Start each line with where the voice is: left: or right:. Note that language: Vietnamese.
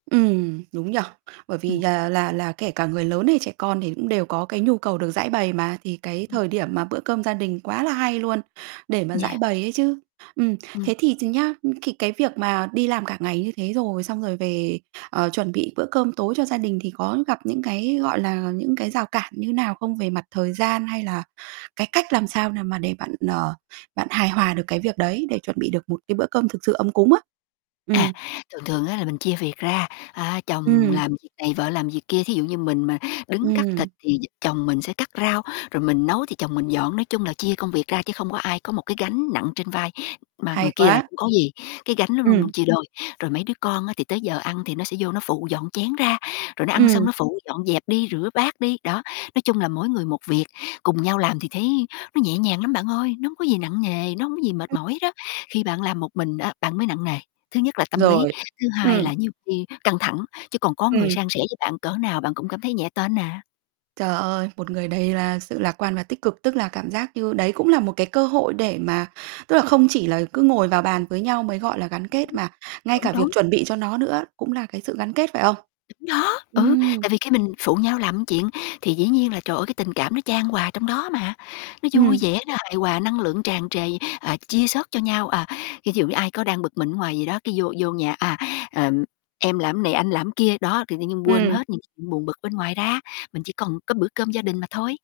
right: Ừm, đúng nhỉ. Bởi vì
left: Ừm.
right: là là là kể cả người lớn hay trẻ con thì cũng đều có cái nhu cầu được giãi bày mà, thì cái
left: Ừm,
right: thời điểm
left: ừm.
right: mà bữa cơm gia đình quá là hay luôn để mà giãi
left: Yeah.
right: bày ấy chứ. Ừm,
left: Ừm.
right: thế thì ch nhá, thì cái việc mà đi làm cả ngày như thế rồi, xong rồi về, ờ, chuẩn bị bữa cơm tối cho gia đình thì có gặp những cái, gọi là, những cái rào cản như nào không? Về mặt thời gian hay là cái cách làm sao nào mà để bạn, ờ, bạn hài hòa được cái việc đấy, để chuẩn bị được một cái bữa cơm thực sự ấm cúng á.
left: À,
right: Ừm.
left: thường thường á, là mình chia việc ra, a, chồng
right: Ừm.
left: làm việc này vợ làm việc kia, thí dụ như mình mà đứng cắt thịt
right: Ừm.
left: thì d chồng mình sẽ cắt rau, rồi mình nấu thì chồng mình dọn. Nói chung là chia công việc ra chứ không có ai có một cái gánh nặng trên vai, mà
right: Hay
left: người kia lại
right: quá.
left: không có gì, cái gánh nó luôn
right: Ừm.
left: luôn chia đôi. Rồi, mấy đứa con á, thì tới giờ ăn thì nó sẽ vô nó phụ dọn chén ra rồi nó ăn xong
right: Ừm.
left: nó phụ dọn dẹp đi, rửa bát đi, đó, nói chung là mỗi người một việc, cùng nhau làm thì thấy nó nhẹ nhàng lắm bạn ơi, nó hông có gì nặng nề, nó hông có gì mệt
right: Ừm.
left: mỏi hết á. Khi bạn làm một mình á, bạn mới nặng nề, thứ nhất là tâm lý,
right: Rồi,
left: thứ hai
right: ừm.
left: là nhiều khi căng thẳng, chứ còn có người
right: Ừm.
left: san sẻ với bạn cỡ nào bạn cũng cảm thấy nhẹ tênh à.
right: Trời ơi, một người đầy là sự lạc quan và tích cực, tức là cảm giác như đấy cũng là một cái cơ hội để mà tức là không chỉ là cứ ngồi vào bàn với nhau mới gọi là gắn
left: Ừm hứm.
right: kết, mà ngay
left: Đúng,
right: cả
left: đúng.
right: việc chuẩn bị cho nó nữa cũng là cái sự gắn kết, phải không?
left: Đúng đó, ừ,
right: Ừm.
left: tại vì khi mình phụ nhau làm chuyện thì dĩ nhiên là trời ơi cái tình cảm nó chan hòa trong đó mà, nó vui
right: Ừm.
left: vẻ nó hài hòa năng lượng tràn trề, à, chia sớt cho nhau, à, ví dụ như ai có đang bực mình ở ngoài gì đó, cái vô vô nhà, à, ờ, em làm này, anh làm kia. Đó, thì tự nhiên quên
right: Ừm.
left: hết những chuyện buồn bực bên ngoài ra, mình chỉ còn có bữa cơm gia đình mà thôi.